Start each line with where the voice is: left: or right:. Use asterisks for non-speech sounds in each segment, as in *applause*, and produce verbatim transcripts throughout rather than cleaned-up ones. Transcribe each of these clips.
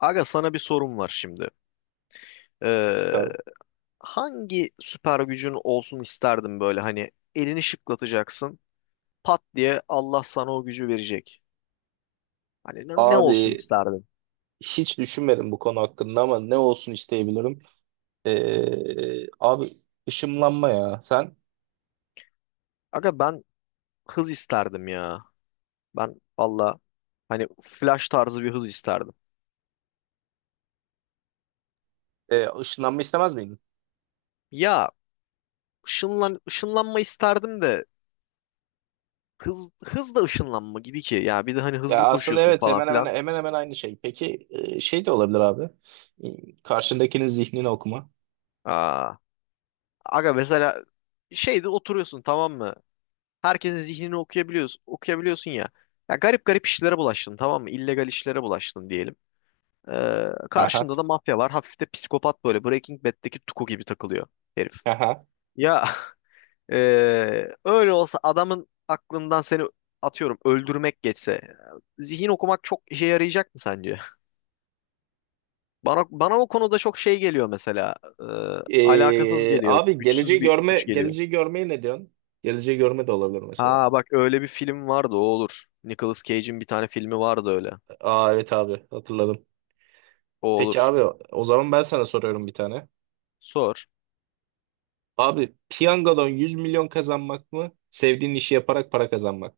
left: Aga sana bir sorum var şimdi. Ee,
right: Tabii.
left: Hangi süper gücün olsun isterdin böyle hani elini şıklatacaksın pat diye Allah sana o gücü verecek. Hani ne, ne olsun
right: Abi
left: isterdin?
right: hiç düşünmedim bu konu hakkında ama ne olsun isteyebilirim. Ee, abi ışınlanma ya. Sen
left: Aga ben hız isterdim ya. Ben valla hani flash tarzı bir hız isterdim.
right: e, ışınlanma istemez miydin?
left: Ya ışınlan, ışınlanma isterdim de hız, hız da ışınlanma gibi ki. Ya bir de hani hızlı
right: Ya aslında
left: koşuyorsun
right: evet
left: falan
right: hemen hemen
left: filan.
right: hemen hemen aynı şey. Peki e, şey de olabilir abi. E, Karşındakinin zihnini okuma.
left: Aa, aga mesela şeyde oturuyorsun, tamam mı? Herkesin zihnini okuyabiliyorsun, okuyabiliyorsun ya. Ya garip garip işlere bulaştın, tamam mı? İllegal işlere bulaştın diyelim. Ee,
right: Haha,
left: Karşında da mafya var. Hafif de psikopat böyle. Breaking Bad'deki Tuku gibi takılıyor herif.
right: haha.
left: Ya *laughs* ee, öyle olsa adamın aklından seni atıyorum öldürmek geçse e, zihin okumak çok işe yarayacak mı sence? *laughs* Bana bana o konuda çok şey geliyor mesela. Ee, Alakasız
right: Ee,
left: geliyor.
right: abi geleceği
left: Güçsüz bir
right: görme
left: güç geliyor.
right: geleceği görmeye ne diyorsun? Geleceği görme de olabilir mesela.
left: Ha bak, öyle bir film vardı, o olur. Nicolas Cage'in bir tane filmi vardı öyle.
right: Aa, evet abi hatırladım.
left: O
right: Peki
left: olur.
right: abi o zaman ben sana soruyorum bir tane.
left: Sor.
right: Abi piyangodan yüz milyon kazanmak mı? Sevdiğin işi yaparak para kazanmak.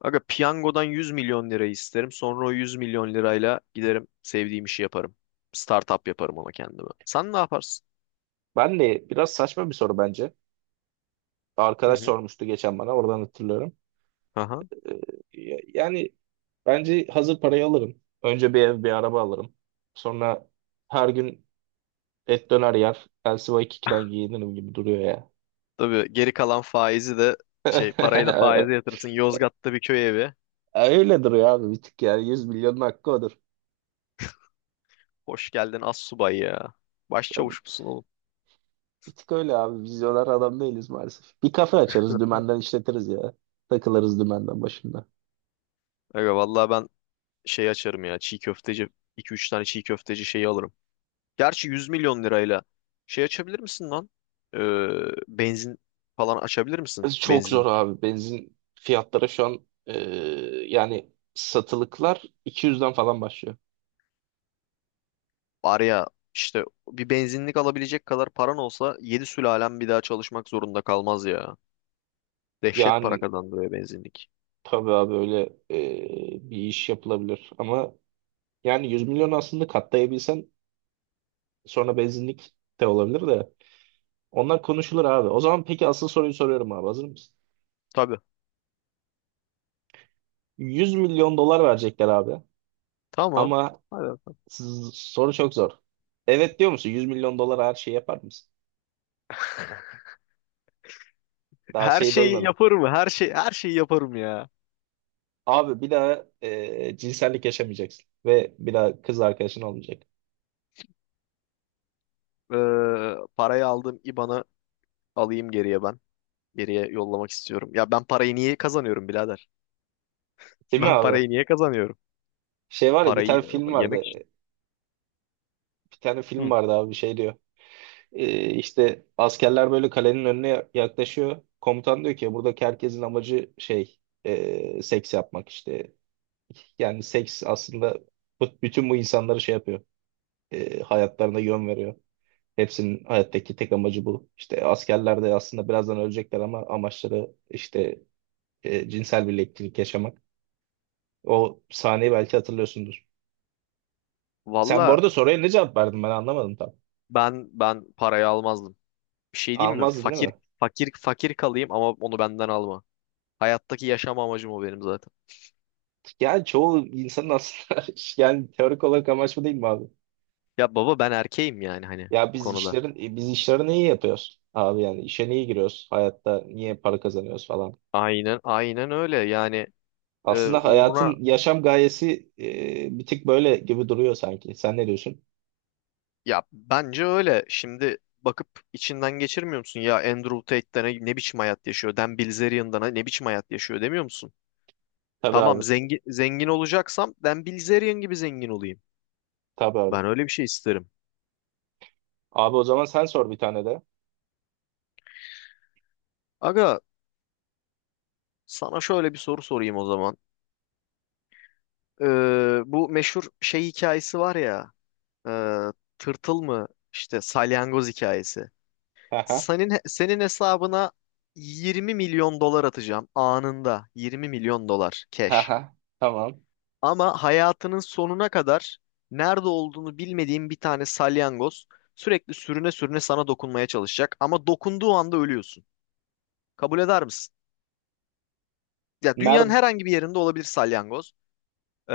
left: Aga piyangodan yüz milyon lira isterim. Sonra o yüz milyon lirayla giderim, sevdiğim işi yaparım. Startup yaparım ona, kendime. Sen ne yaparsın?
right: Ben de biraz saçma bir soru bence.
left: Hı
right: Arkadaş
left: hı.
right: sormuştu geçen bana oradan hatırlıyorum.
left: Aha.
right: Ee, ya- yani bence hazır parayı alırım. Önce bir ev bir araba alırım. Sonra her gün et döner yer. Elsiva ikiden giyinirim gibi duruyor ya.
left: Tabii geri kalan faizi de şey parayı da faize
right: *laughs*
left: yatırırsın. Yozgat'ta bir köy evi.
right: Öyle duruyor abi bir tık yani yüz milyonun hakkı odur.
left: Hoş geldin astsubay ya.
right: Ya bir,
left: Başçavuş musun oğlum?
right: bir tık öyle abi vizyoner adam değiliz maalesef. Bir kafe açarız dümenden işletiriz ya. Takılırız dümenden başında.
left: Aga vallahi ben şey açarım ya. Çiğ köfteci, iki üç tane çiğ köfteci şeyi alırım. Gerçi yüz milyon lirayla şey açabilir misin lan? Ee, Benzin falan açabilir misin?
right: Çok
left: Benzinli.
right: zor abi. Benzin fiyatları şu an e, yani satılıklar iki yüzden falan başlıyor.
left: Var ya işte, bir benzinlik alabilecek kadar paran olsa yedi sülalem bir daha çalışmak zorunda kalmaz ya. Dehşet para
right: Yani
left: kazandırıyor benzinlik.
right: tabii abi öyle e, bir iş yapılabilir. Ama yani yüz milyon aslında katlayabilsen sonra benzinlik de olabilir de. Onlar konuşulur abi. O zaman peki asıl soruyu soruyorum abi. Hazır mısın?
left: Tabii.
right: yüz milyon dolar verecekler abi.
left: Tamam.
right: Ama
left: Hadi bakalım.
right: s- soru çok zor. Evet diyor musun? yüz milyon dolar her şeyi yapar mısın?
left: *laughs*
right: Daha
left: Her
right: şeyi
left: şeyi
right: doymadım.
left: yaparım. Her şey her şeyi yaparım ya.
right: Abi bir daha e, cinsellik yaşamayacaksın. Ve bir daha kız arkadaşın olmayacak.
left: Ee, Parayı aldım, IBAN'ı alayım geriye ben. Geriye yollamak istiyorum. Ya ben parayı niye kazanıyorum birader? *laughs*
right: Değil mi
left: Ben
right: abi?
left: parayı niye kazanıyorum?
right: Şey var ya bir
left: Parayı
right: tane
left: e,
right: film vardı.
left: yemek için.
right: Bir tane film
left: Hı.
right: vardı abi şey diyor. E, işte askerler böyle kalenin önüne yaklaşıyor. Komutan diyor ki buradaki herkesin amacı şey e, seks yapmak işte. Yani seks aslında bu- bütün bu insanları şey yapıyor. E, hayatlarına yön veriyor. Hepsinin hayattaki tek amacı bu. İşte askerler de aslında birazdan ölecekler ama amaçları işte e, cinsel birliktelik yaşamak. O sahneyi belki hatırlıyorsundur. Sen bu
left: Valla
right: arada soruya ne cevap verdin ben anlamadım tam.
left: ben ben parayı almazdım. Bir şey diyeyim mi?
right: Almazdın değil
left: Fakir
right: mi?
left: fakir fakir kalayım ama onu benden alma. Hayattaki yaşam amacım o benim zaten.
right: Yani çoğu insanın aslında *laughs* yani teorik olarak amaç bu değil mi abi?
left: Ya baba, ben erkeğim yani, hani
right: Ya
left: bu
right: biz
left: konuda.
right: işlerin e, biz işlerini iyi yapıyoruz abi yani işe niye giriyoruz? Hayatta niye para kazanıyoruz falan.
left: Aynen aynen, öyle yani. E,
right: Aslında
left: uğruna,
right: hayatın yaşam gayesi e, bir tık böyle gibi duruyor sanki. Sen ne diyorsun?
left: ya bence öyle. Şimdi bakıp içinden geçirmiyor musun? Ya Andrew Tate'den ne, ne biçim hayat yaşıyor? Dan Bilzerian'dan ne biçim hayat yaşıyor demiyor musun?
right: Tabii abi.
left: Tamam, zengin zengin olacaksam Dan Bilzerian gibi zengin olayım.
right: Tabii abi.
left: Ben öyle bir şey isterim.
right: Abi o zaman sen sor bir tane de.
left: Aga, sana şöyle bir soru sorayım o zaman. Ee, bu meşhur şey hikayesi var ya, e, tırtıl mı işte, salyangoz hikayesi.
right: Haha.
left: Senin senin hesabına yirmi milyon dolar atacağım anında. yirmi milyon dolar cash.
right: Haha. Tamam.
left: Ama hayatının sonuna kadar nerede olduğunu bilmediğin bir tane salyangoz sürekli sürüne sürüne sana dokunmaya çalışacak, ama dokunduğu anda ölüyorsun. Kabul eder misin? Ya, dünyanın
right: Nerede
left: herhangi bir yerinde olabilir salyangoz. Ee,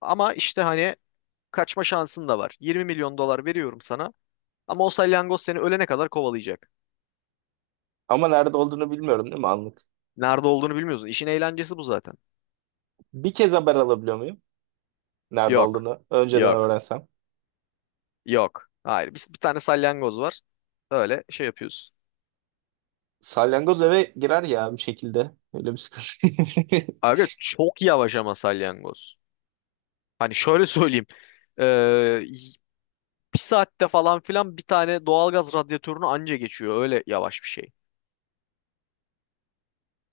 left: Ama işte hani kaçma şansın da var. yirmi milyon dolar veriyorum sana ama o salyangoz seni ölene kadar kovalayacak.
right: ama nerede olduğunu bilmiyorum değil mi anlık?
left: Nerede olduğunu bilmiyorsun. İşin eğlencesi bu zaten.
right: Bir kez haber alabiliyor muyum? Nerede
left: Yok.
right: olduğunu önceden
left: Yok.
right: öğrensem.
left: Yok. Hayır. Biz bir tane salyangoz var. Öyle şey yapıyoruz.
right: Salyangoz eve girer ya bir şekilde. Öyle bir sıkıntı. *laughs*
left: Aga, çok yavaş ama salyangoz. Hani şöyle *laughs* söyleyeyim. Ee, y- bir saatte falan filan bir tane doğalgaz radyatörünü anca geçiyor. Öyle yavaş bir şey.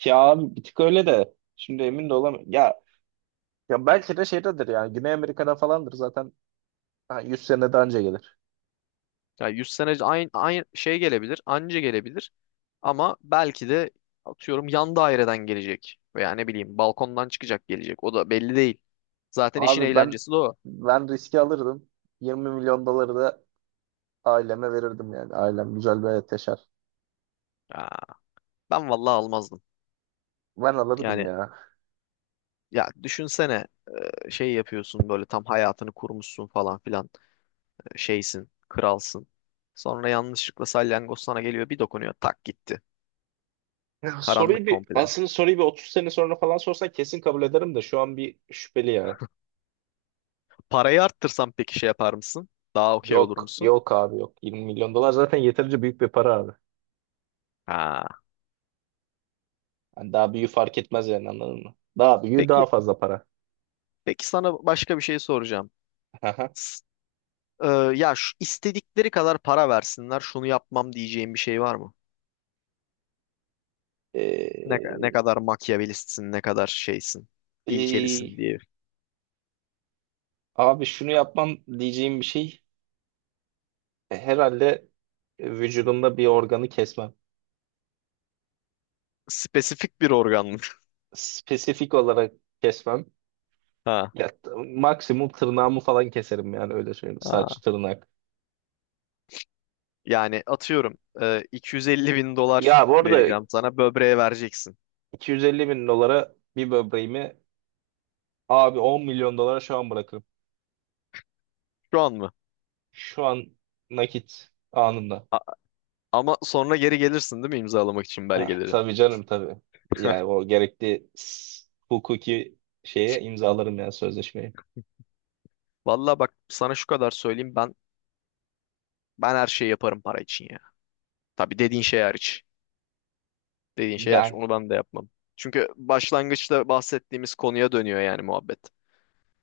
right: Ya abi bir tık öyle de. Şimdi emin de olamıyorum. Ya, ya belki de şeydedir yani. Güney Amerika'da falandır zaten. Ha, yüz sene daha önce gelir.
left: Yani yüz sene aynı, aynı şey gelebilir. Anca gelebilir. Ama belki de atıyorum yan daireden gelecek. Veya ne bileyim balkondan çıkacak, gelecek. O da belli değil. Zaten işin
right: Abi ben
left: eğlencesi de o.
right: ben riski alırdım. yirmi milyon doları da aileme verirdim yani. Ailem güzel bir hayat yaşar.
left: Ya, ben vallahi almazdım.
right: Ben alırdım
left: Yani
right: ya.
left: ya, düşünsene. Şey yapıyorsun böyle, tam hayatını kurmuşsun falan filan, şeysin, kralsın. Sonra yanlışlıkla salyangoz sana geliyor, bir dokunuyor, tak gitti.
right: Ya soruyu
left: Karanlık
right: bir
left: komple.
right: aslında soruyu bir otuz sene sonra falan sorsan kesin kabul ederim de şu an bir şüpheli ya.
left: Parayı arttırsam peki şey yapar mısın? Daha okey olur
right: Yok
left: musun?
right: yok abi yok. yirmi milyon dolar zaten yeterince büyük bir para abi.
left: Ha.
right: Yani daha büyüğü fark etmez yani anladın mı? Daha büyüğü daha
left: Peki
right: fazla para.
left: peki sana başka bir şey soracağım.
right: Aha.
left: S- e, ya şu, istedikleri kadar para versinler şunu yapmam diyeceğin bir şey var mı? Ne, ka- ne
right: Ee,
left: kadar makyavelistsin, ne kadar şeysin,
right: ee,
left: ilkelisin
right: e,
left: diye.
right: abi şunu yapmam diyeceğim bir şey. e, Herhalde vücudumda bir organı kesmem.
left: Spesifik bir organ mı? *laughs*
right: Spesifik olarak kesmem.
left: Ha.
right: Ya, t- maksimum tırnağımı falan keserim yani öyle söyleyeyim.
left: Ha.
right: Saç, tırnak.
left: Yani atıyorum e, iki yüz elli bin dolar
right: Ya bu arada
left: vereceğim sana, böbreğe vereceksin.
right: iki yüz elli bin dolara bir böbreğimi abi on milyon dolara şu an bırakırım.
left: Şu an mı?
right: Şu an nakit anında.
left: Ama sonra geri gelirsin değil mi, imzalamak için
right: Ah,
left: belgeleri?
right: tabii canım tabii. Yani o gerekli s- hukuki şeye imzalarım yani sözleşmeyi.
left: Vallahi bak sana şu kadar söyleyeyim, ben ben her şeyi yaparım para için ya. Tabii, dediğin şey hariç. Dediğin şey hariç,
right: Yani
left: onu ben de yapmam. Çünkü başlangıçta bahsettiğimiz konuya dönüyor yani muhabbet.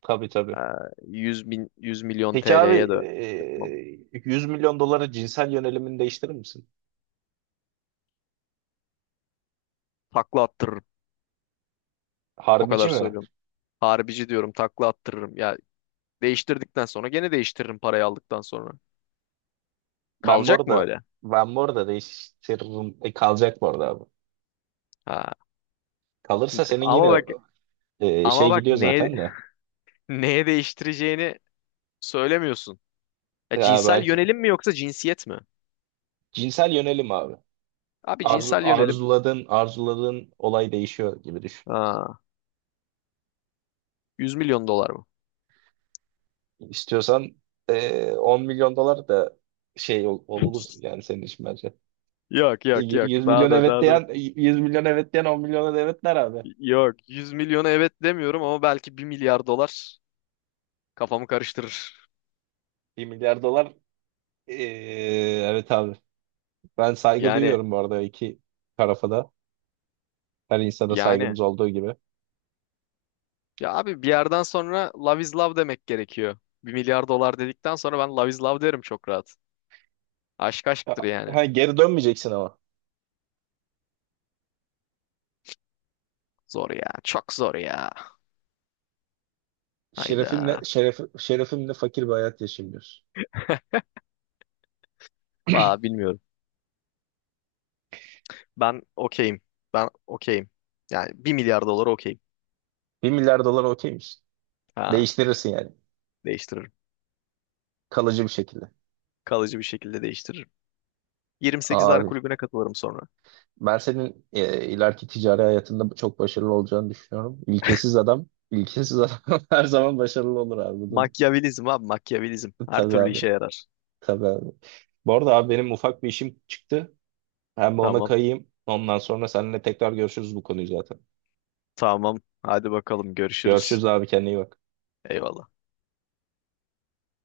right: tabii tabii.
left: Ee, yüz bin yüz milyon
right: Peki
left: T L'ye
right: abi
left: de yapmam.
right: e, yüz milyon dolara cinsel yönelimini değiştirir misin?
left: Takla attırırım. O
right: Harbici
left: kadar
right: mi?
left: söylüyorum. Harbici diyorum, takla attırırım. Ya, değiştirdikten sonra gene değiştiririm parayı aldıktan sonra.
right: Ben bu
left: Kalacak mı
right: arada
left: öyle?
right: ben bu arada değiştiririm. E, kalacak bu arada abi.
left: Ha,
right: Kalırsa senin
left: ama
right: yine
left: bak
right: e,
left: ama
right: şey
left: bak
right: gidiyor
left: neye
right: zaten de.
left: *laughs* neye değiştireceğini söylemiyorsun. Ya,
right: Ya
left: cinsel
right: belki.
left: yönelim mi yoksa cinsiyet mi?
right: Cinsel yönelim abi.
left: Abi
right: Arzu,
left: cinsel yönelim.
right: arzuladığın arzuladığın olay değişiyor gibi düşün.
left: Ha, yüz milyon dolar mı?
right: İstiyorsan eee on milyon dolar da şey ol, ol- olur
left: *laughs*
right: yani senin için bence.
left: Yok,
right: E,
left: yok,
right: Y-
left: yok.
right: yüz
left: Daha
right: milyon
left: da,
right: evet
left: daha da.
right: diyen yüz milyon evet diyen on milyona da evet der abi.
left: Yok, yüz milyona evet demiyorum ama belki bir milyar dolar kafamı karıştırır.
right: bir milyar dolar eee, evet abi. Ben saygı
left: Yani
right: duyuyorum bu arada iki tarafa da. Her insana saygımız
left: yani
right: olduğu gibi.
left: ya abi, bir yerden sonra love is love demek gerekiyor. Bir milyar dolar dedikten sonra ben love is love derim çok rahat. Aşk
right: Ya,
left: aşktır yani.
right: Ha, geri dönmeyeceksin ama.
left: Zor ya. Çok zor ya.
right: Şerefimle
left: Hayda.
right: şeref, şerefimle fakir bir hayat yaşayayım diyorsun.
left: Valla bilmiyorum. Ben okeyim. Ben okeyim. Yani bir milyar dolar okeyim.
right: bir milyar dolar okey misin?
left: Ha,
right: Değiştirirsin yani.
left: değiştiririm.
right: Kalıcı bir şekilde.
left: Kalıcı bir şekilde değiştiririm. Yirmi sekizler
right: Abi
left: kulübüne katılırım sonra.
right: ben senin e, ileriki ticari hayatında çok başarılı olacağını düşünüyorum. İlkesiz adam, ilkesiz adam *laughs* her zaman başarılı olur abi. Bunu,
left: Makyavelizm abi, makyavelizm. Her
right: tabii
left: türlü
right: abi,
left: işe yarar.
right: tabii abi. Bu arada abi benim ufak bir işim çıktı. Ben bir ona
left: Tamam.
right: kayayım. Ondan sonra seninle tekrar görüşürüz bu konuyu zaten.
left: Tamam. Hadi bakalım, görüşürüz.
right: Görüşürüz abi kendine iyi bak.
left: Eyvallah.